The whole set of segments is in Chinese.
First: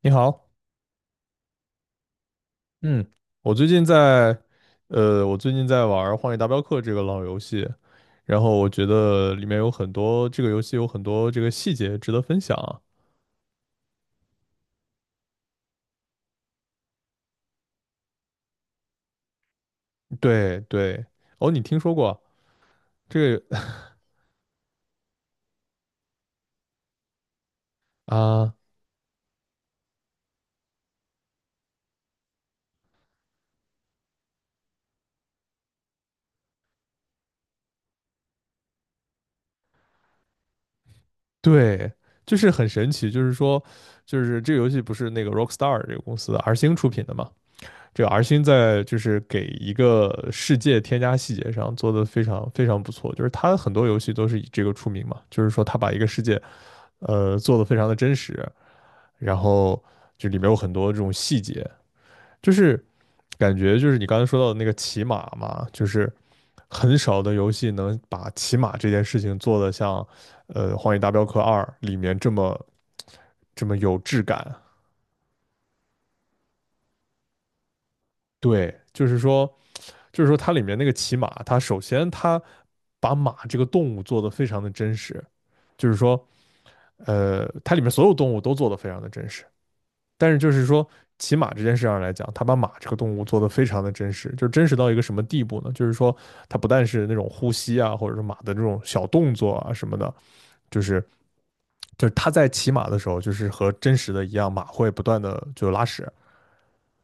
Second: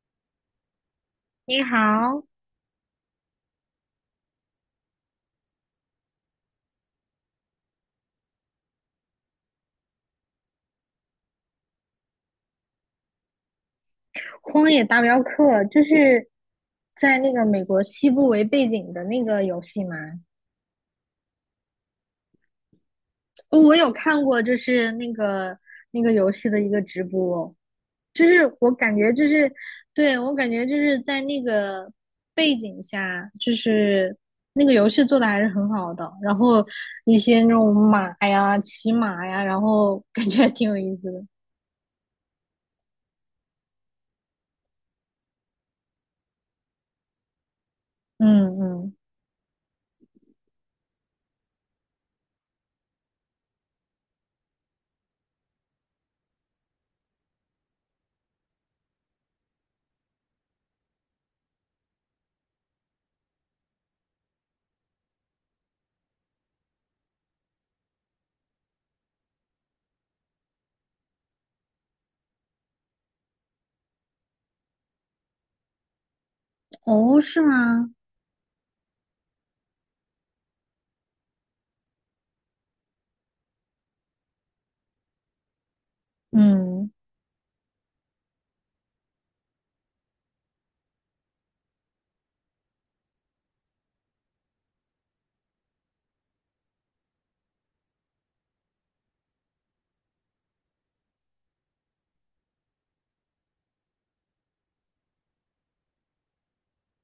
你好，你好，嗯，我最近在，我最近在玩荒野大镖客》这个老游戏，然后我觉得里面有很多这个游戏有很多这个细节值得分享啊。《荒野大镖客》就是在那个美国西部为背景的那个游戏吗？对对，哦，你听说过这个 哦，我有看过，就是那个游戏的一个直播。就是啊？我感觉就是，对，我感觉就是在那个背景下，就是那个游戏做的还是很好的，然后一些那种马呀、骑马呀，然后感觉还挺有意思的。对，就是很神奇，就是说，就是这个游戏不是那个 Rockstar 这个公司的 R 星出品的嘛？这个 R 星嗯在嗯。就是给一个世界添加细节上做得非常非常不错，就是它很多游戏都是以这个出名嘛，就是说它把一个世界。做的非常的真实，然后就里面有很多这种细节，就是感觉就是你刚才说到的那个骑马嘛，就是很少的游戏能把骑马这件事情做得像《荒野大镖客二》里面这么有质感。哦，是吗？对，就是说，就是说它里面那个骑马，它首先它把马这个动物做得非常的真实，就是说，嗯。它里面所有动物都做得非常的真实。但是就是说，骑马这件事上来讲，他把马这个动物做得非常的真实，就是真实到一个什么地步呢？就是说，它不但是那种呼吸啊，或者是马的这种小动作啊什么的，就是就是他在骑马的时候，就是和真实的一样，马会不断的就拉屎，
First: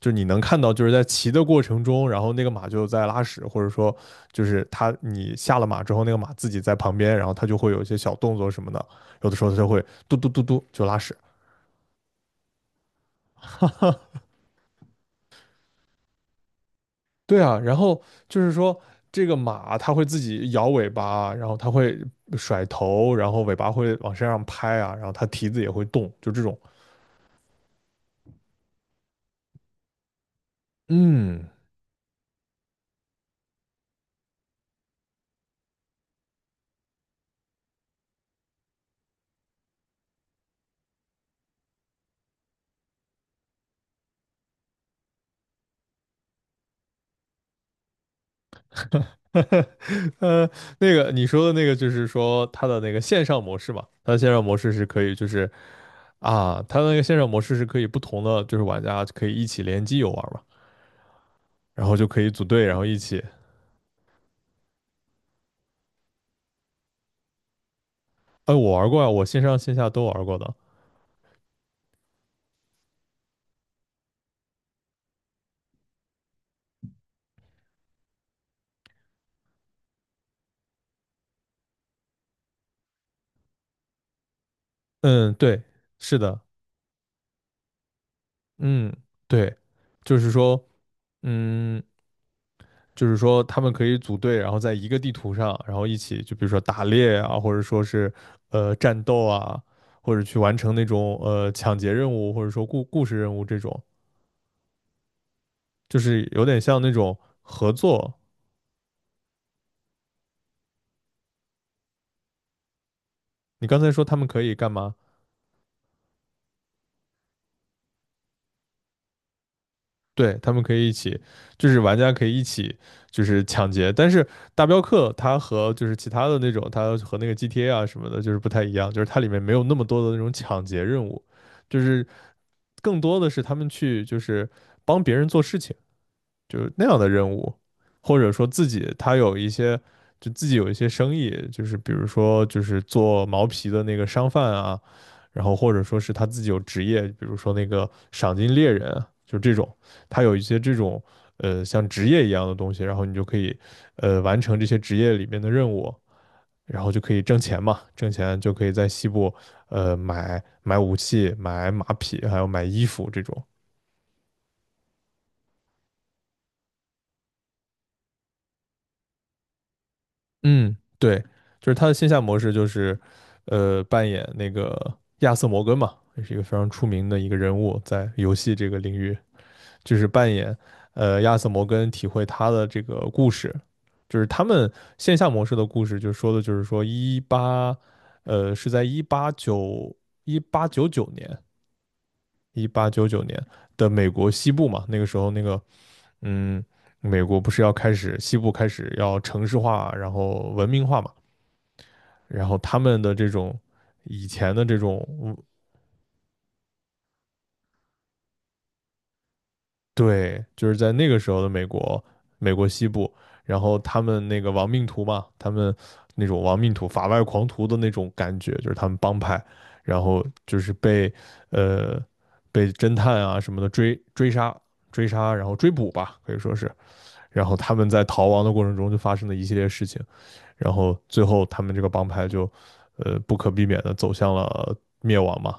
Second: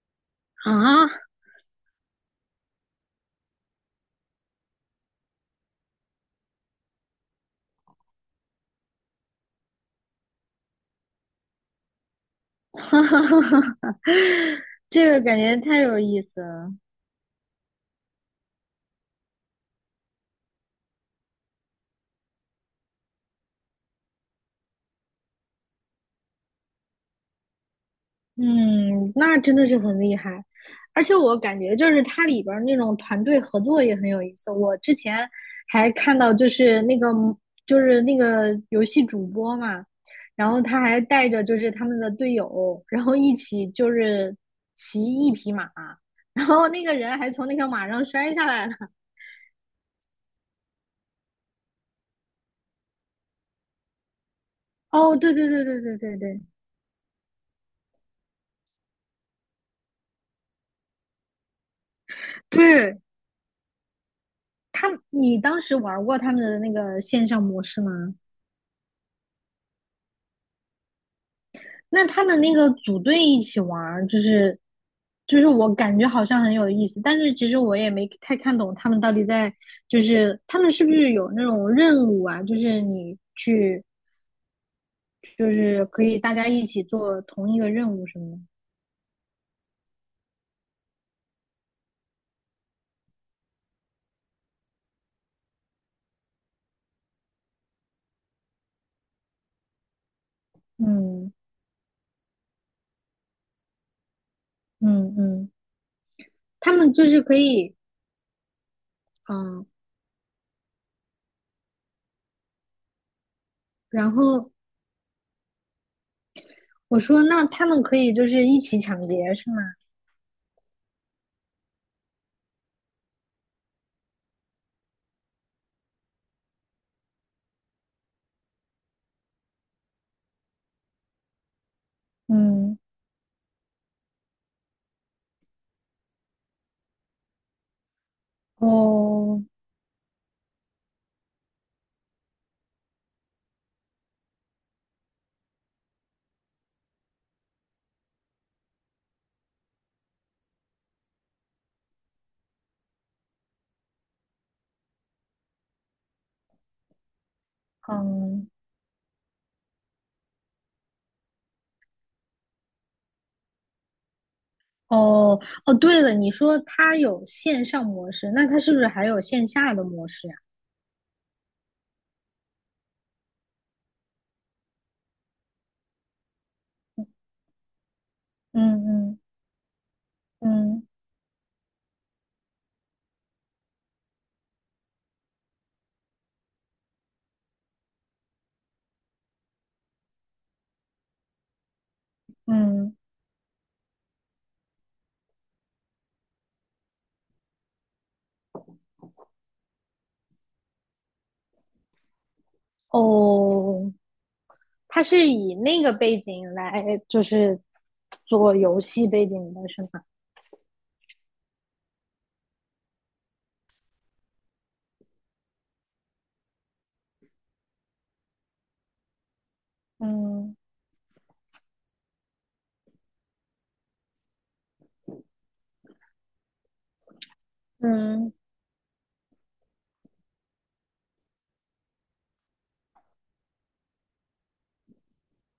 就是你能看到，就是在啊。骑 的过程中，然后那个马就在拉屎，或者说就是他你下了马之后，那个马自己在旁边，然后它就会有一些小动作什么的，有的时候它就会嘟嘟嘟嘟就拉屎，哈哈哈哈哈，这个感觉太有意思了。对啊，然后就是说，这个马它会自己摇尾巴啊，然后它会甩头，然后尾巴会往身上拍啊，然后它蹄子也会动，就这种。嗯，那真的是很厉害。而且我嗯，感觉就是它里边儿那种团队合作也很有意思。我之前还看到，就是那个游戏主播嘛，然后他还带着就是他们的队友，然后一起就是骑一匹马，然后那个人还从那个马上摔下来了。呃，那个你说的那个就是说它的那个线上模式嘛，哦，对对对对对对对它的那个线上模式是可以不同的就是玩家可以一起联机游玩嘛，然后就可以组队，然后一对，起。他你当时玩过他们的那个线上模式吗？哎，我玩过啊，我线上线下都玩过的。那他们那个组队一起玩，就是我感觉好像很有意思，但是其实我也没太看懂他们到底在，就是他们是不是有那种任务啊？就是你去，嗯，就对，是可以是大的，家一起做同一个任务什么的。嗯，对，就是说。嗯，就是说他们可以组队，然后在一个地图上，然后一起就比如说打猎啊，或者说是战斗啊，或者去完成那种嗯抢劫任务，或者说故事任务这种，嗯嗯。就是有点他像那们就种是可合以，作。嗯，你刚才说然他们可后以干嘛？我说那他们可以就是一起抢劫是吗？对，他们可以一起，就是玩家可以一起就是抢劫，但是大镖客它和就是其他的那种，它和那个 GTA 啊什么的，就是不太一样，就是它里面没有那么多的那种抢劫任务。就是嗯。更多的是他们去就是帮别人做事情，就是那样的任务，或者说自己他有哦。一些就自己有一些生意，就是比如说就是做毛皮的那个商贩啊，然后或者说是他自己有职业，比如说那个赏金猎人啊就这种，他有一些这种像职业一样的东西，然后你就可以完成这些职业里面的任务。然后就可以挣钱嘛，挣钱嗯。就可以在西部，买武器、买马匹，还有买衣服这种。哦哦，对了，你说它有线上模式，那它是不是还有线下的模式呀？嗯，对，就是他的线下模式就是，扮演那个亚瑟摩根嘛，也是一个非常出名的一个人物，在游戏嗯这个领域，嗯就是扮演嗯亚瑟摩根，体会他的这个故事，就是他们线下模式的故事，就说的就是说一八，是在一八九九年，一八嗯。九九年的美国西部嘛，那个时候那个。嗯，美国不是要开始西部开始要城市化，然后文明化嘛？然后他们的这种哦，以前的这它种，是嗯以那个背景来就是做游戏背景的是吗？对，就是在那个时候的美国，美国西部，然后他们那个亡命徒嘛，他们那种亡命徒、法外狂徒的那种感觉，就是他们帮派，然后嗯。就是被呃被侦探啊什么的追杀、追杀，然后追捕吧，可以说是，然后他们在逃嗯。亡的过程中就发生了一系列事情，然后最后他们这个帮派就不可避免的走向了灭亡嘛，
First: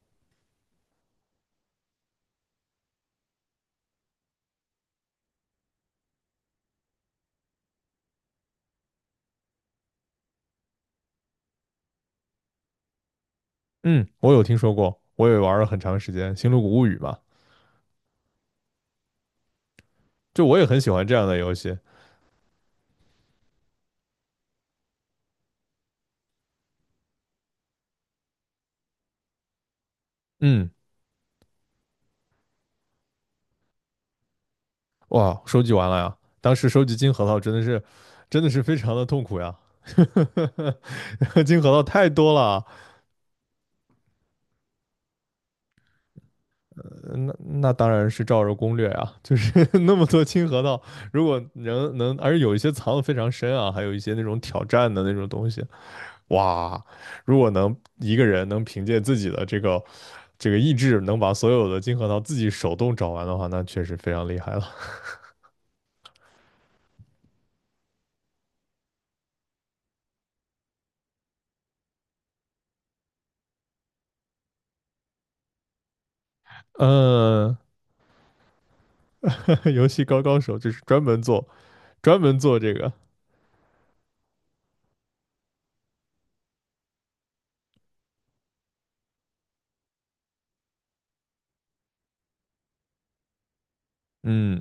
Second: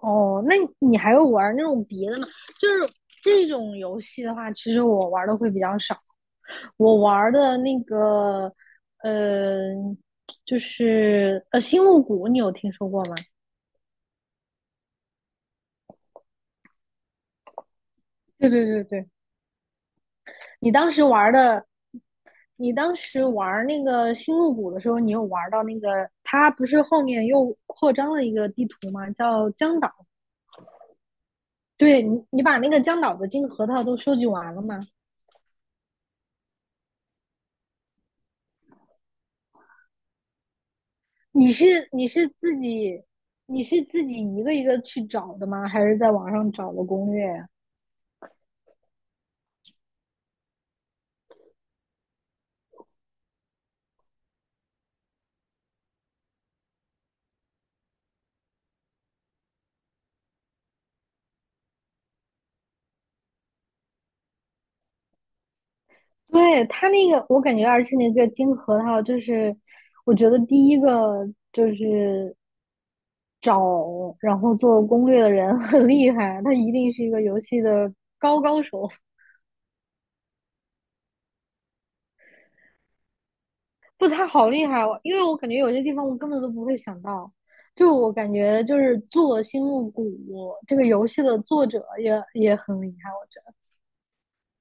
哦，那你还有玩那种别的吗？就是这种游戏的话，其实我玩的会比较少。我玩的那个，呃，就是星露谷》，你有听说过吗？嗯，我有听说过，我也玩了很长时间《星露谷物语》嘛，对对对对。就我也你很喜当时欢这样玩的游的，戏。你当时玩那个星露谷的时候，你有玩到那个，它不是后面又扩张了一个地图吗？叫江岛。嗯，对你，你把那个江岛的金核桃都收集完了吗？哇，收集完了呀，当时收集金核桃真的是，真的是非常的痛苦呀，你金核桃是你太是多了自啊己你是自己一个一个去找的吗？还是在网上找的攻略那呀？那当然是照着攻略啊，就是 那么多金核桃，如果能，而且有一些藏的非常深啊，还有一些那种挑战的那种东西，哇，如果能一个人能凭借自己的这个意志，能把所有的金核桃自己手动找完的话，那确实非常厉害了。对，它那个，我感觉而是那个金核桃，就是我觉得第一个就是找然后做攻略的人很厉害，他一 定是一个游嗯，戏的高高手。游戏高手就是专门做这个。不，他好厉害哦，因为我感觉有些地方我根本都不会想到。就我感觉，就是做《星露谷》这个游戏的作者也很厉害，我觉嗯，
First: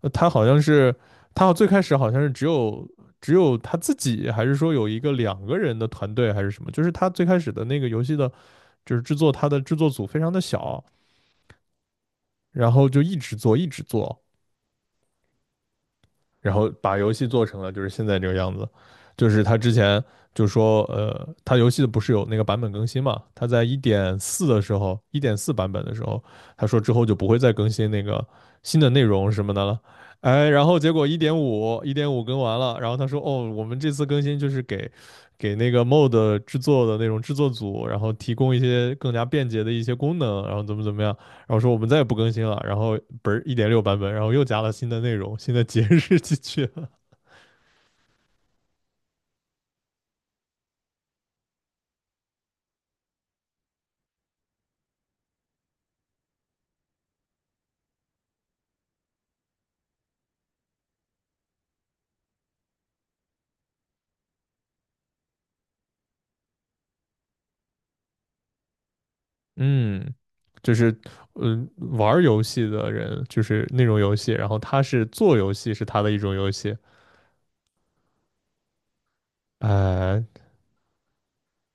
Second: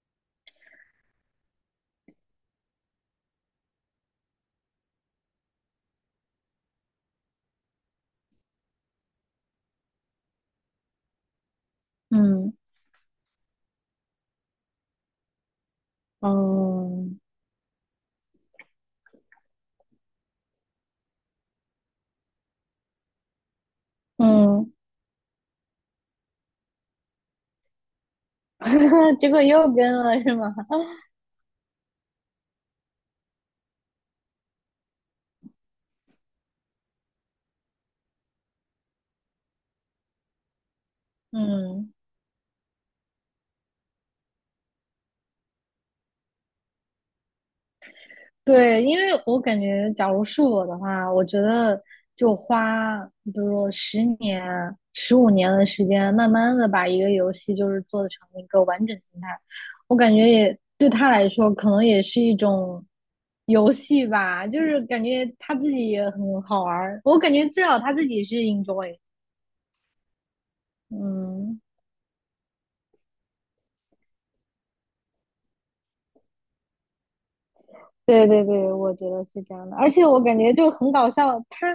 他好像是他最开始好像是只有他自己，还是说有一个2个人的团队，还是什么？就是他最开始的那个游戏的，就是制作他的制作组非常的小，得。嗯然后就一直做，然后把游嗯戏做成了就是现在这个样子。就是他之前就说，他游戏的不是有那个版本更新嘛？他在一点四嗯。的时嗯候，一点四版本的时候，他说之后就不会再更新那个新的内嗯 容结果什么的又了。跟了是哎，吗？然后结果一点五，一点五更完了，然后他说，哦，我们这次更新就是给那个 mod e 制作的那种制作组，然后提供一些更加便捷的一些功能，然后怎么怎么样，然后说我们嗯，再也不更新了，然后不是1.6版本，然后又加了新的内容、新的节日进去了。对，因为我感觉，假如是我的话，我觉得就花，比如说10年、15年的时间，慢慢的把一个游戏就是做成一个完整形态，我感觉也对他来说，可能也是一种游戏吧，就是感觉他自己也很好玩儿，我感觉至少他自己是 enjoy。嗯，就是嗯嗯，玩游戏的人就是那种游戏，然后他是做游戏是他的一种游戏。对对对，我觉得是这样的。而且我呃，感觉就很搞笑，它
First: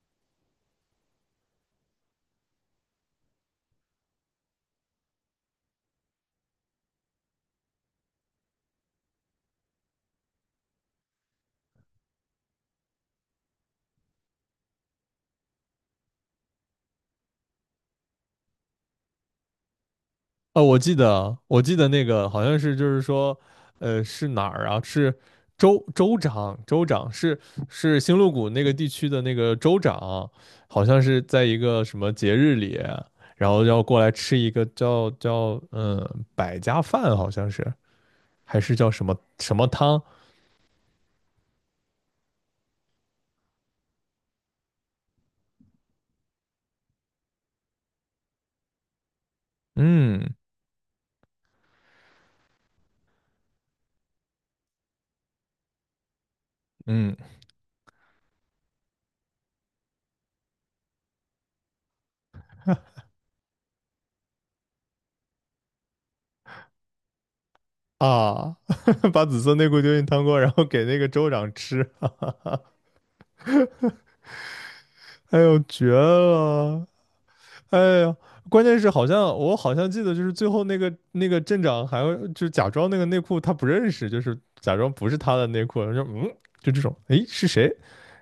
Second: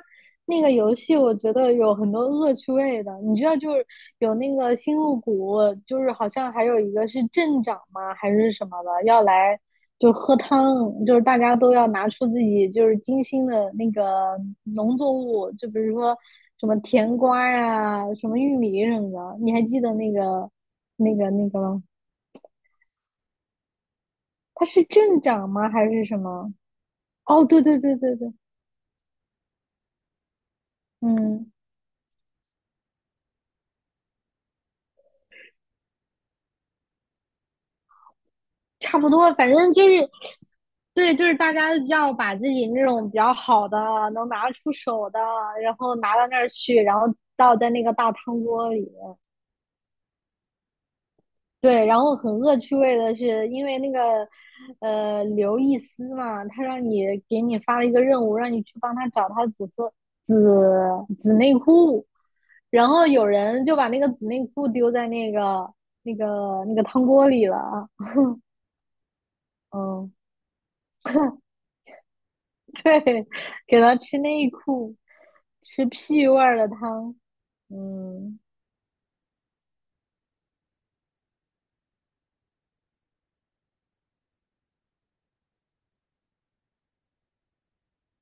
那个游戏我觉得有很多恶趣味的，你知道就是有那个星露谷，就是好像还有一个是镇长嘛还是什么的，要来就喝汤，就是大家都要拿出自己就是精心的那个农作物，就比如说什么甜瓜呀、什么玉米什么的，你还记得那个哦，我记那个得，那我个记吗？得那个好像是就是说，是哪他儿啊？是是镇长吗州还是州什么？长，州长是哦，对对对是对星露对。谷那个地区的那个州长，好像是在嗯。一个什么节日里。然后要过来吃一个叫百家饭，好像是还是叫差什不么多，反什么正就汤？是，对，就是大家要把自己那种比较好的、能拿出手的，然后拿到那儿去，然后倒在那个大汤锅里。嗯对，然后很恶趣味的是，因为那个刘易斯嘛，他让你嗯给你发了一个任务，让你去帮他找他紫色紫紫内裤，然后有人就把那个紫内裤丢在那个汤锅里了啊。啊 把紫色内裤丢进嗯，汤锅，然后给那个州长吃。对，给他吃内裤。哎呦，吃绝屁味儿的了！汤。哎呀，嗯。关键是我好像记得，就是最后那个镇长还要就假装那个内裤他不认识，就是假装不是他的内裤，说嗯，就这种，哎，是谁？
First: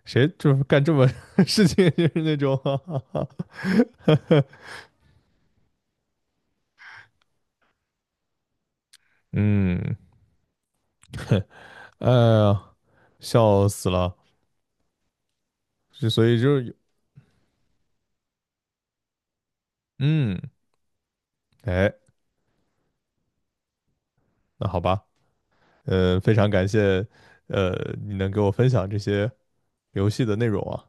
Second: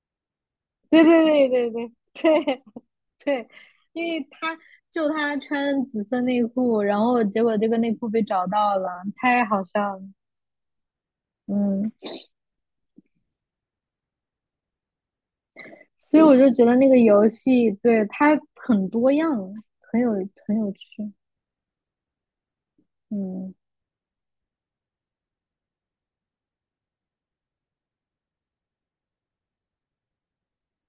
谁就是干这对么 对事对对情，对 就是那 种，对 哈哈哈，对。因为他他穿紫色内裤，然后结果这个内裤被找到了，太好笑嗯，了。嗯。哎呀，笑死了，就所以所我以就就觉是，得那个游戏对它很多样，很有嗯，很有趣。哎，嗯那好吧，嗯，非常感谢，呃，你能给我分享这些游戏的内容啊。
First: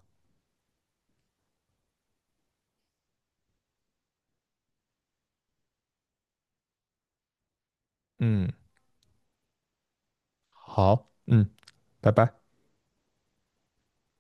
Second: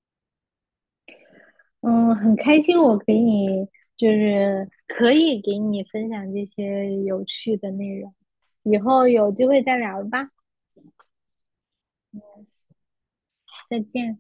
嗯。很开心我给你可以给你分享这些有趣的内容，嗯，以后有机会再聊吧。好，嗯，拜拜。再见。